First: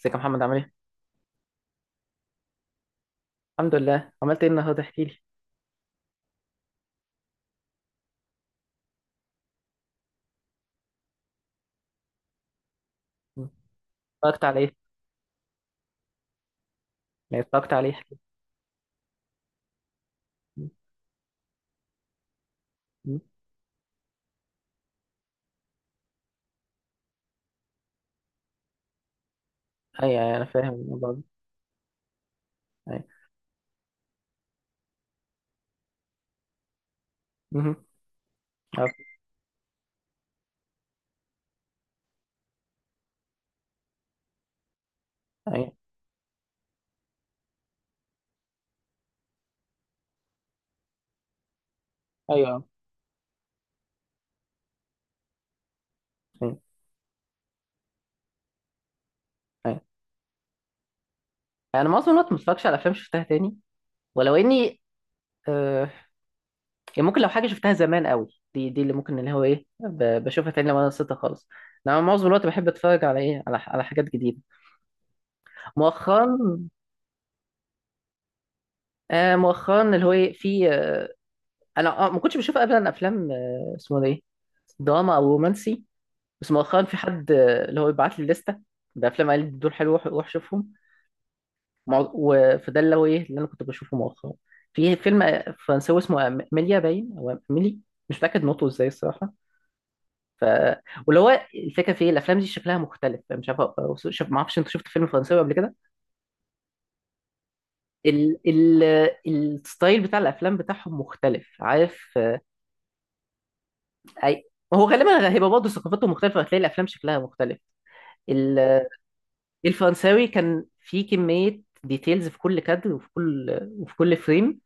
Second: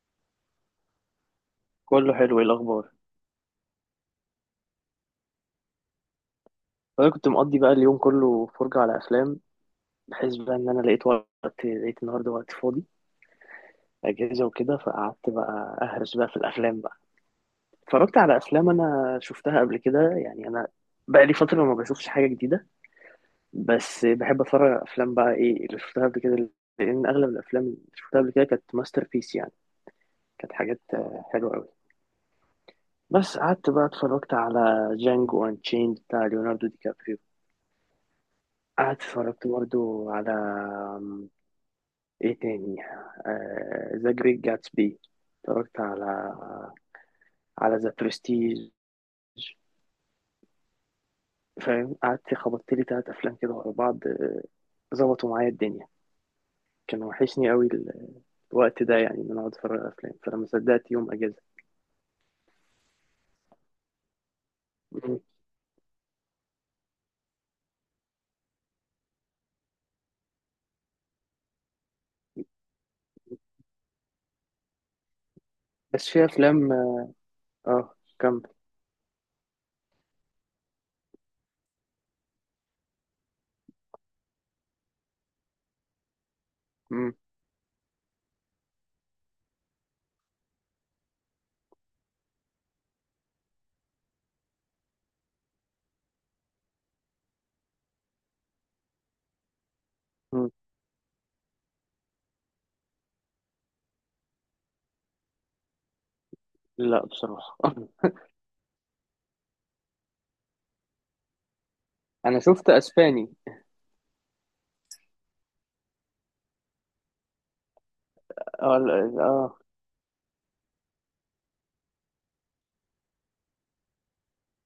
ازيك يا محمد عامل ايه؟ كله حلو. ايه الاخبار؟ الحمد لله. عملت ايه النهارده؟ احكي لي. انا كنت مقضي بقى اليوم كله فرجة على افلام، بحيث بقى ان لقيت وقت، لقيت النهارده وقت فاضي، مم. اتفرجت اجازه على ايه؟ وكده، فقعدت بقى اهرس بقى في الافلام بقى. يعني اتفرجت على ايه؟ احكي اتفرجت على افلام انا شفتها قبل كده، يعني انا لي. بقى لي فتره ما بشوفش حاجه جديده. مم. بس بحب اتفرج على افلام بقى ايه اللي شفتها قبل كده، لان اغلب الافلام اللي شفتها قبل كده كانت ماستر بيس يعني. ايوه، أيوة، انا كانت فاهم حاجات الموضوع ده. حلوه قوي. ايوه، بس قعدت بقى اتفرجت على جانجو انشيند بتاع ليوناردو دي كابريو. مهم. عارف. قعدت اتفرجت برضو على ايه تاني ذا جريت جاتسبي. ايوه، اتفرجت على ذا برستيج، فاهم. قعدت ايوه، خبطت لي تلات افلام كده ورا بعض، ظبطوا معايا الدنيا. ايوه، كان وحشني قوي الوقت ده، يعني ان انا اقعد اتفرج ايوه، على افلام، فلما صدقت يوم اجازه. انا معظم الوقت ما بتفرجش على افلام شفتها تاني، ولو اني مم. آه يعني ممكن، لو حاجه شفتها زمان قوي، دي اللي ممكن، اللي هو ايه، بشوفها تاني لو انا نسيتها خالص. انا معظم الوقت بحب اتفرج على ايه، على حاجات جديده بس مؤخرا. في افلام اه، كمل. مؤخرا، اللي هو ايه، في، انا، ما كنتش بشوف ابدا افلام، اسمه ده ايه، دراما او رومانسي. بس مؤخرا في مم. حد، اللي هو يبعت لي لستة بأفلام، قال لي دول حلوة وروح شوفهم. فده اللي هو إيه اللي أنا كنت بشوفه مؤخرا. في فيلم فرنساوي اسمه أميليا باين، أو أميلي، مش متأكد نطقه إزاي الصراحة. ف مم. واللي هو الفكرة في إيه، الأفلام دي شكلها مختلف، مش عارف. شوف، ما أعرفش، أنت شفت فيلم فرنساوي قبل كده؟ لا بصراحه. ال... ال... الستايل بتاع الأفلام بتاعهم مختلف، عارف، انا شفت اسباني. أي. هو غالبا هيبقى برضه ثقافاتهم مختلفة، هتلاقي الأفلام شكلها مختلف. اه لا، اه. الفرنساوي كان فيه كمية ديتيلز في كل كادر، وفي كل فريم.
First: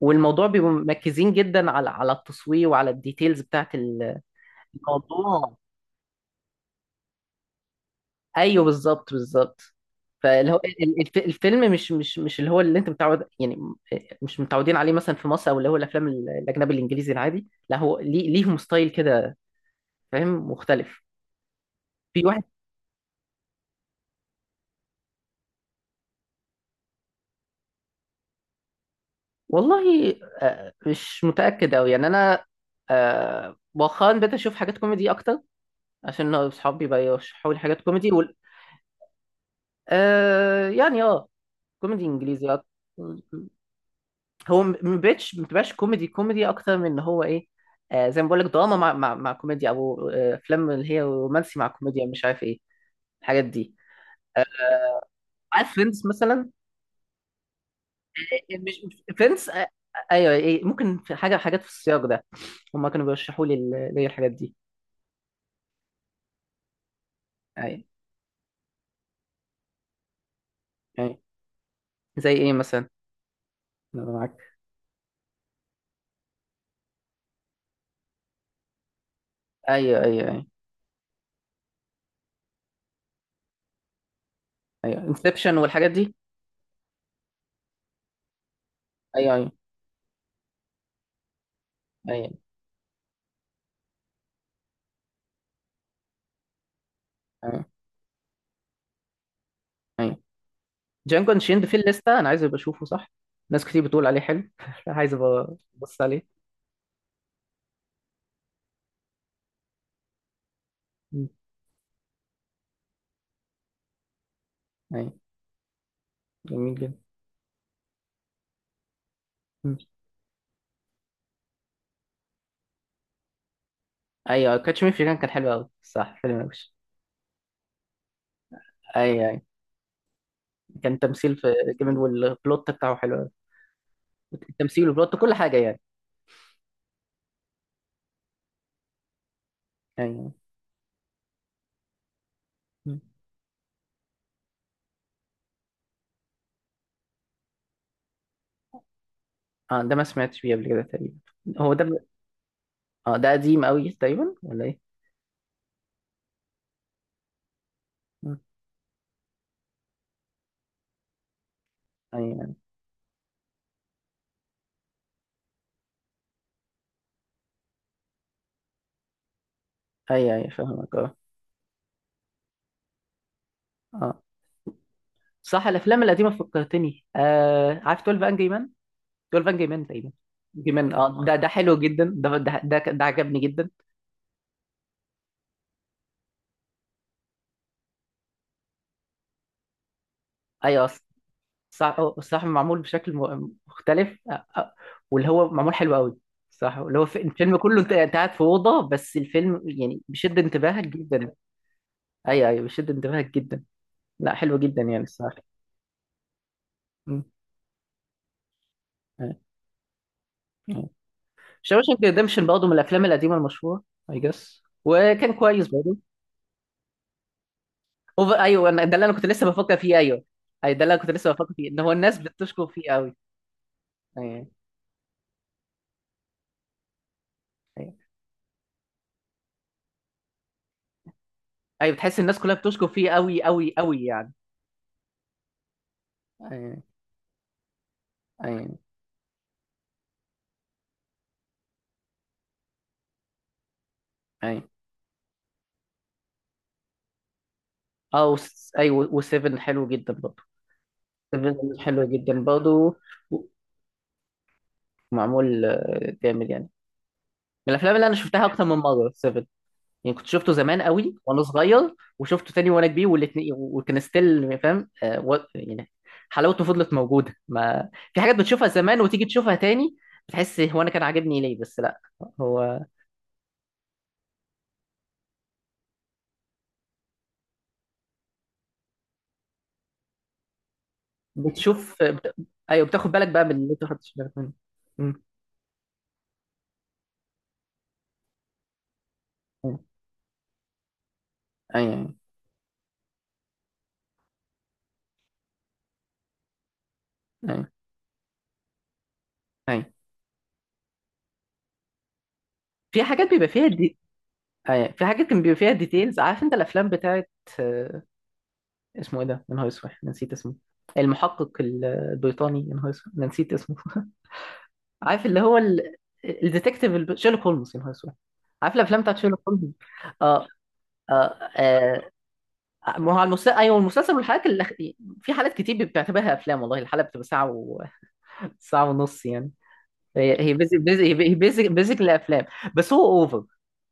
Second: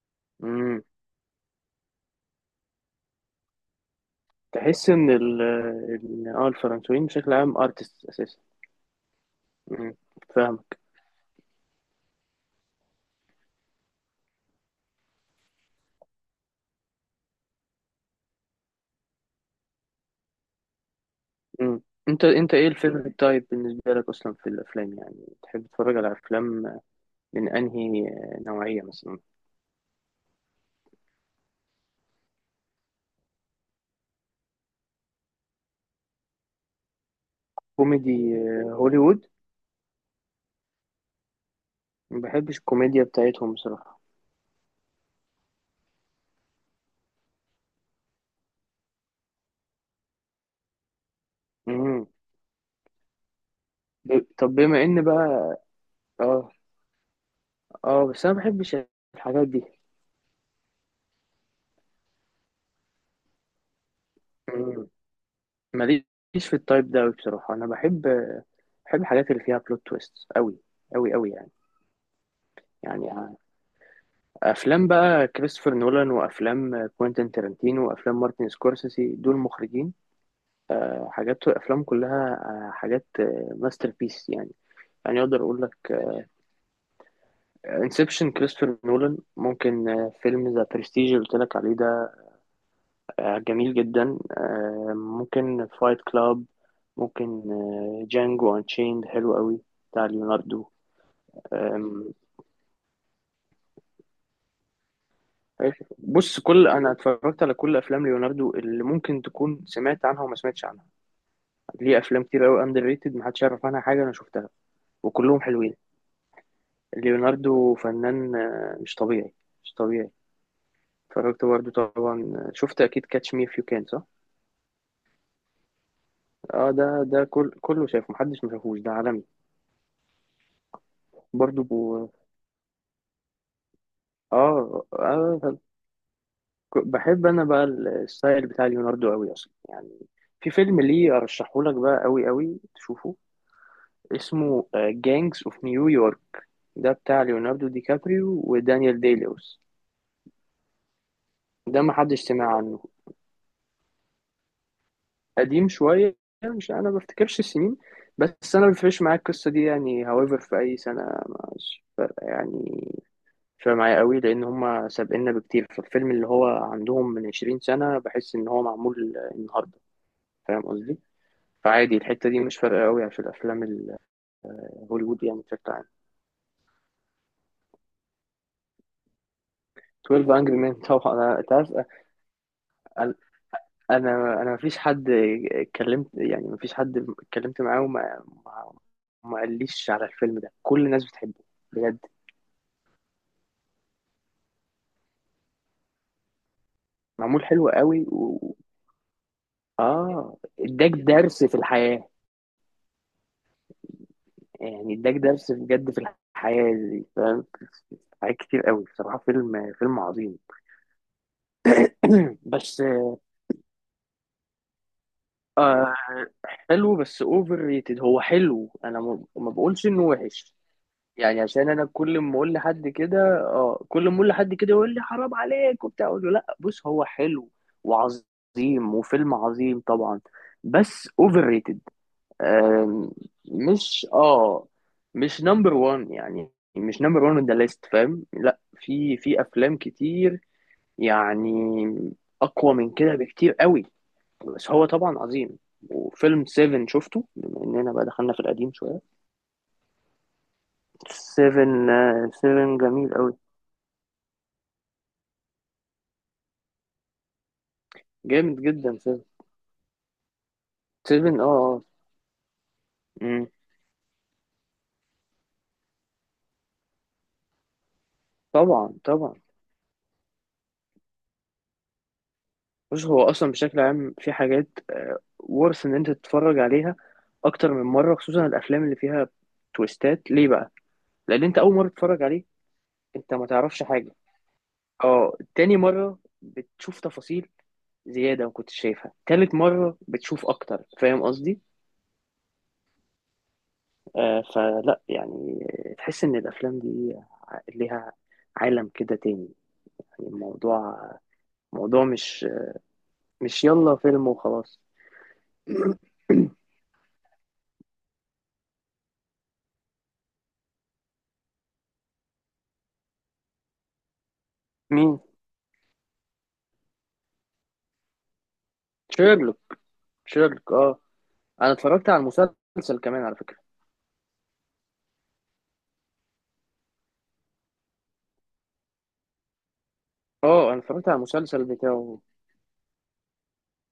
والموضوع بيبقوا مم. مركزين جدا على التصوير، وعلى الديتيلز بتاعت تحس ان الموضوع. الفرنسويين بشكل عام ارتست اساسا. ايوه، بالظبط، بالظبط. مم. فاللي فاهم. هو الفيلم مش اللي هو اللي انت متعود يعني. مش متعودين عليه مثلا في مصر، او اللي هو الافلام الاجنبي الانجليزي العادي. لا، هو ليه، ليهم ستايل كده، فاهم، مختلف. مم. انت، في واحد، ايه الفيفوريت تايب بالنسبه لك اصلا في الافلام؟ يعني تحب تتفرج على افلام من انهي نوعيه مثلا؟ والله، مش متاكد قوي يعني، انا مؤخرا بقيت اشوف حاجات كوميدي اكتر، عشان اصحابي بقى يرشحوا لي حاجات كوميدي. وال... كوميدي، هوليوود. آه يعني، اه، كوميدي ما انجليزي بحبش أكتر. الكوميديا بتاعتهم بصراحه. ما بقتش، ما بتبقاش كوميدي اكتر من ان هو ايه، زي ما بقول لك دراما، مع كوميديا، او افلام اللي هي رومانسي مع كوميديا، مم. مش عارف ايه، الحاجات دي. طب بما ان بقى، عارف فريندز مثلا؟ اه اه بس انا ما بحبش مش الحاجات فريندز، دي. ايوه، ايه، ممكن في حاجه، حاجات في السياق ده هما كانوا بيرشحوا لي، لي الحاجات دي. مم. ماليش في التايب ده أوي بصراحه. انا ايوه، بحب، الحاجات اللي فيها بلوت تويست قوي قوي ايوه، قوي يعني. زي ايه مثلا؟ يعني أنا معاك. افلام بقى كريستوفر نولان وافلام كوينتين تارانتينو وافلام مارتن سكورسيزي، دول مخرجين ايوه، ايوه، ايوه، حاجات، وافلام كلها آه، حاجات ماستر بيس يعني. ايوه، يعني اقدر انسبشن اقول لك والحاجات دي. انسبشن كريستوفر نولان، ايوه، ايوه، ممكن فيلم ذا برستيج اللي قلت لك عليه ده، ايوه. جميل جدا، ممكن فايت كلاب، ممكن أيوة. جانجو انشيند حلو قوي بتاع ايوه، ليوناردو. جانجو شيند في آم، الليسته، انا عايز ابقى اشوفه، صح. ناس كتير بتقول عليه حلو عايز ابقى ابص عليه. بص، انا اتفرجت على كل افلام ليوناردو اللي ممكن تكون سمعت عنها وما سمعتش عنها. مم. ليه افلام كتير قوي اندر ريتد محدش يعرف عنها حاجه، انا شفتها ايوه، وكلهم حلوين. جميل جدا. ليوناردو فنان مش طبيعي، مش مم. طبيعي. اتفرجت برضه طبعا، شفت اكيد كاتش مي اف يو كان، صح. ايوه، كاتش مي في كان، كان حلو قوي، صح، فيلم اه وحش. ده، كله شايفه، محدش ما شافوش ده عالمي. ايوه، ايوه، كان تمثيل في برضه جامد، والبلوت بتاعه حلو قوي. التمثيل والبلوت، كل حاجه اه. يعني. بحب انا بقى الستايل بتاع ليوناردو قوي اصلا يعني. ايوه. في فيلم ليه ارشحه لك بقى قوي قوي مم. تشوفه، اسمه جانجز اوف نيويورك، ده بتاع ليوناردو دي كابريو ودانيال دي لويس. اه، ده ما سمعتش بيه قبل كده تقريبا. هو ده ده ما ب... حدش سمع عنه. اه، ده قديم قوي تقريبا، ولا ايه؟ قديم شوية. مش، أنا ما بفتكرش السنين، مم. بس أنا ما بيفرقش معايا القصة دي يعني however في أي سنة. مش فارقة ايوه، يعني. مش فارقة معايا قوي لأن هما سابقنا بكتير، فالفيلم اللي هو عندهم من 20 سنة بحس إن هو معمول النهاردة. ايوه، ايوه، أيوة، فاهم فاهمك، قصدي؟ اه، فعادي الحتة دي مش فارقة قوي عشان الأفلام اه. الهوليوود يعني صح، بشكل عام. الافلام القديمه فكرتني، عارف 12 انجري جول فان جيمان تقريبا؟ 12 Angry Men. جيمان، طبعا اه، ده أنا، ده أنت عارف، حلو جدا، ده أنا عجبني جدا. أنا مفيش حد اتكلمت، يعني مفيش حد اتكلمت معاه وما ما ما قاليش على الفيلم ده، ايوه، كل اصلا، الناس بتحبه صح، بجد. صح، معمول بشكل مختلف، واللي هو معمول حلو قوي. صح، اللي هو معمول الفيلم حلو كله، انت قوي انت قاعد في و، اوضه بس، الفيلم يعني اه بيشد انتباهك اداك جدا. درس في الحياة. ايوه، ايوه، بيشد انتباهك جدا. لا، حلو جدا يعني يعني اداك الصراحه. درس بجد في الحياة دي، فاهم، حاجات كتير قوي بصراحة، فيلم، فيلم عظيم. شاوشانك ريديمشن برضه من بس الافلام القديمه المشهوره. اي جس، وكان كويس آه، برضه. حلو بس اوفر ريتد. هو اوفر، ايوه، حلو، ده انا اللي انا كنت لسه ما بفكر بقولش فيه. انه ايوه، وحش. اي، ده اللي انا كنت لسه يعني بفكر عشان فيه، ان انا هو الناس كل ما اقول بتشكر لحد فيه كده اه، كل ما اقول قوي. لحد كده يقول لي حرام عليك وبتاع، اقول له لا، بص هو حلو ايوه. وعظيم وفيلم عظيم طبعا، بس اوفر ريتد. ايوه، بتحس الناس كلها بتشكر فيه آم، قوي، قوي، قوي مش يعني. اه، مش نمبر وان يعني، ايوه، مش نمبر وان ذا ليست، فاهم. لا، ايوه، في افلام كتير يعني اقوى من كده بكتير قوي. ايوه. بس هو طبعا عظيم. وفيلم 7 شفته بما اننا بقى اه، دخلنا في القديم شويه. ايوه، و7 حلو جدا برضه. 7 7، حلو جدا 7 برضه، جميل قوي. معمول جامد يعني. من الافلام اللي انا شفتها جامد اكتر من جدا مره 7. 7. يعني كنت شفته زمان قوي 7 وانا اه، آه. صغير، وشفته تاني وانا كبير، مم. والاثنين وكان ستيل فاهم، يعني حلاوته فضلت موجوده. ما في حاجات بتشوفها طبعا زمان وتيجي طبعا. تشوفها تاني، بتحس، هو انا كان عاجبني ليه؟ بس لا. هو بص هو اصلا بشكل عام في حاجات، ورث ان انت تتفرج عليها اكتر من مره، خصوصا الافلام اللي فيها تويستات. ليه بقى؟ لان انت اول مره بتشوف تتفرج بت... عليه ايوه، بتاخد بالك انت بقى ما من اللي انت تعرفش ما خدتش حاجه. بالك منه. مم. اه، تاني مره بتشوف تفاصيل زياده ما كنتش شايفها، تالت ايوه، مره بتشوف اكتر، فاهم قصدي. ايوه، آه، فلا يعني، تحس ان الافلام دي ايوه، ليها عالم كده تاني ايوه. يعني. الموضوع موضوع، مش، في حاجات بيبقى مش فيها يلا دي. فيلم وخلاص. ايوه، في حاجات كان بيبقى فيها ديتيلز، عارف انت الافلام بتاعت، آه، اسمه ايه ده؟ يا نهار اسود، أنا نسيت اسمه. المحقق البريطاني، يا نهار اسود، أنا نسيت اسمه مين؟ عارف اللي هو الديتكتيف، شيرلوك هولمز، يا نهار اسود. عارف الافلام بتاعت شيرلوك شيرلوك، هولمز. اه. شيرلوك اه. اه. انا اتفرجت على المسلسل ما هو كمان على المسلسل، فكره. ايوه، المسلسل والحلقات اللي... في حالات كتير بتعتبرها افلام، والله الحلقه بتبقى ساعه و... ساعه ونص يعني. هي هي اه انا بيزك، بيزك، اتفرجت على هي المسلسل بيزك، بيزك بتاعه. الافلام. بس هو اوفر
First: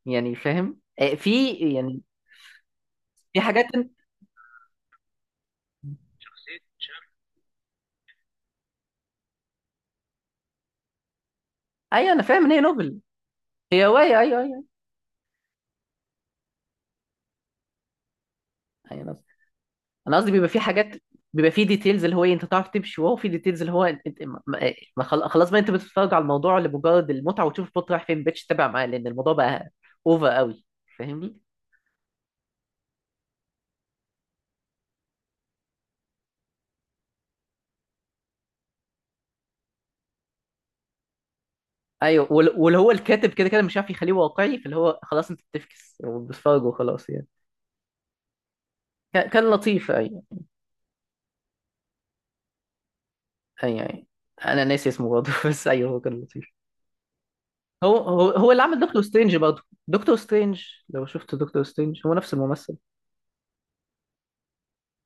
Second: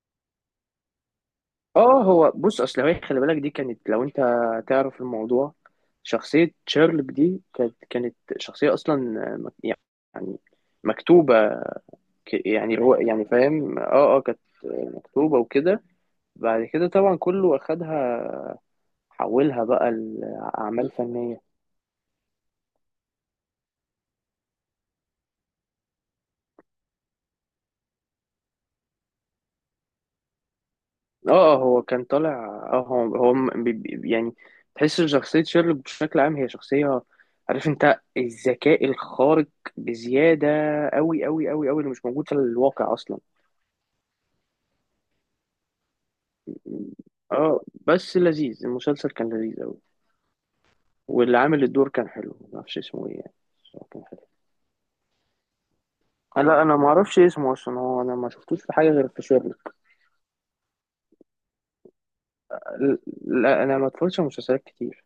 يعني، فاهم، في يعني، اه هو بص اصل هي، خلي في بالك دي حاجات. كانت، لو انت تعرف الموضوع، شخصيه شيرلوك دي كانت شخصيه اصلا، مك- يعني مكتوبه. ايوه، انا فاهم ك- ان هي يعني هو نوبل، يعني فاهم، هي اه روايه. اه، كانت ايوه، ايوه. مكتوبه وكده. بعد كده طبعا كله اخدها، ايوه، انا قصدي، حولها بقى أنا قصدي بيبقى في لاعمال حاجات، فنيه. بيبقى في ديتيلز، اللي هو إيه، انت تعرف تمشي، وهو في ديتيلز اللي هو انت أنت- ما- ما- ما خل- خلاص بقى، انت بتتفرج على الموضوع لمجرد المتعه، وتشوف البوت رايح فين، ما بقتش تتابع معاه، لان الموضوع بقى اوفر قوي، فاهمني. اه اه، هو كان طالع، اه هو يعني تحس ان شخصية شيرلوك بشكل عام هي شخصية، عارف انت، الذكاء الخارق بزيادة أوي أوي أوي أوي اللي مش موجود ايوه، في واللي هو الواقع أصلا. الكاتب كده كده مش عارف يخليه واقعي، فاللي هو خلاص انت بتفكس وبتتفرج وخلاص يعني. اه بس لذيذ المسلسل، كان كان لذيذ أوي. لطيف، ايوه. واللي عامل الدور كان حلو، معرفش اسمه ايه يعني، بس ايوه، هو كان ايوه، حلو. انا ناسي اسمه برضه بس ايوه، هو كان لطيف. لا انا معرفش اسمه اصلا، هو هو انا ما اللي شفتوش في عمل حاجة دكتور غير في سترينج برضه. شيرلوك. دكتور سترينج، لو شفت دكتور سترينج، هو نفس الممثل. لا انا ما اتفرجتش على مسلسلات كتير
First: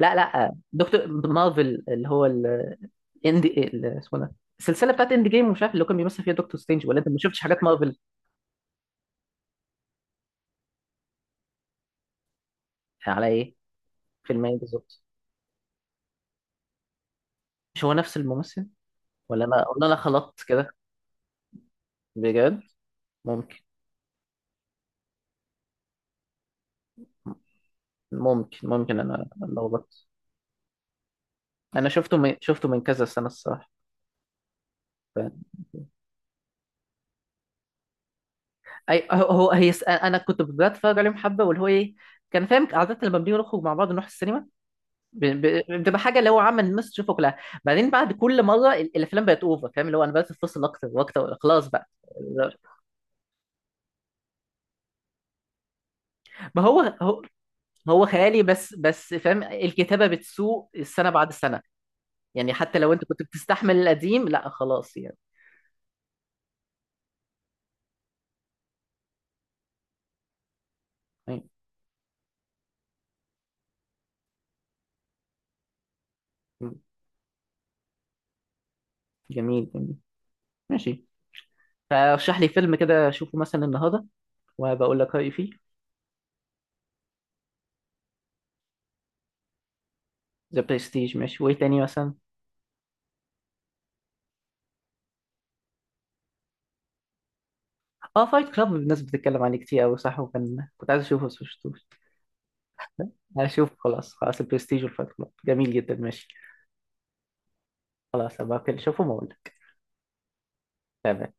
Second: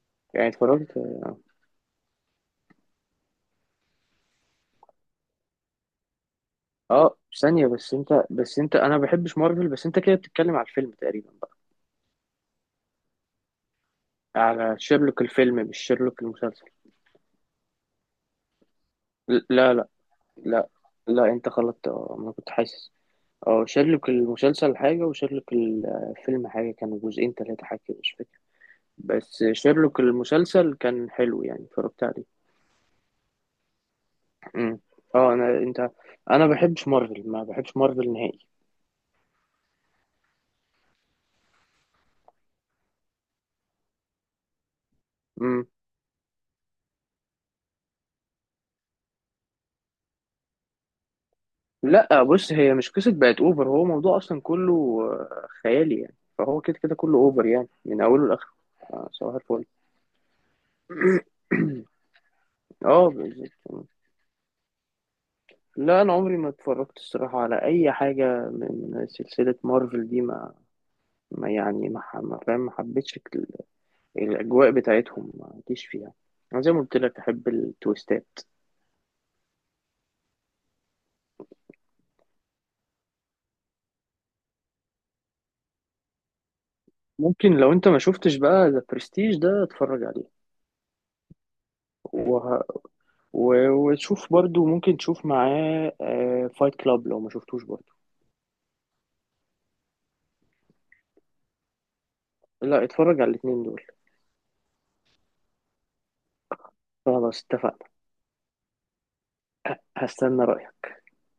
لا، لا، يعني، اتفرجت دكتور مارفل، اللي هو الاندي، اسمه ده، السلسله بتاعت اند جيم، ومش عارف اللي هو كان بيمثل فيها دكتور سترينج، ولا انت اه ما شفتش حاجات ثانية. بس مارفل؟ انت، انا ما بحبش مارفل، بس انت كده بتتكلم على الفيلم تقريبا بقى. على ايه؟ فيلم ايه على بالظبط؟ شيرلوك الفيلم مش شيرلوك المسلسل. مش هو نفس الممثل، ل- ولا انا، لا لا خلطت لا كده؟ لا انت غلطت، اه انا كنت بجد؟ حاسس. ممكن، اه شيرلوك المسلسل حاجة وشيرلوك الفيلم حاجة، كانوا جزئين تلاتة حاجة كده مش فاكر. ممكن. ممكن انا بس شيرلوك لخبطت. المسلسل كان حلو يعني، انا اتفرجت عليه. شفته من كذا سنه الصراحه. امم. ف- اه انا، انت، انا ما بحبش مارفل، ما بحبش مارفل نهائي. اي، انا كنت بتفرج عليهم حبه، واللي هو ايه، كان فاهم، عاده لما بنيجي نخرج مع بعض، نروح السينما، بتبقى حاجه اللي هو عامه الناس تشوفه كلها. بعدين، بعد كل مره الافلام بقت اوفر، فاهم، اللي هو انا بقيت اتفصل اكتر واكتر، خلاص بقى. لا بص هي مش قصة بقت اوفر، هو موضوع اصلا كله خيالي يعني، فهو ما كده هو كده كله هو اوفر يعني من هو اوله خيالي لاخره. بس، بس صباح فاهم الفل. الكتابه بتسوء السنه بعد السنه. يعني حتى لو انت اه كنت بتستحمل بالظبط. القديم، لا خلاص يعني. لا انا عمري ما اتفرجت الصراحة على اي حاجة من سلسلة مارفل دي، أي. ما فاهم، ما حبيتش الاجواء بتاعتهم، ما جيش فيها. انا زي ما قلت لك احب التويستات. جميل، جميل، ماشي. فرشح لي فيلم كده اشوفه مثلا النهارده، وبقول لك رايي فيه. ممكن لو انت ما شفتش بقى ذا برستيج ده، اتفرج عليه. ذا برستيج ماشي، وايه تاني مثلا؟ وه... وشوف برضو، ممكن تشوف معاه فايت كلاب لو ما شفتوش برضو. اه، فايت كلاب، الناس بتتكلم عليه كتير قوي، صح، وكان كنت عايز اشوفه بس مشفتوش. لا، اتفرج على الاتنين هشوف، دول. خلاص، خلاص البرستيج والفايت كلاب، جميل جدا، ماشي. خلاص اتفقنا. خلاص، هبقى كده اشوفهم واقول لك. هستنى رأيك. تمام.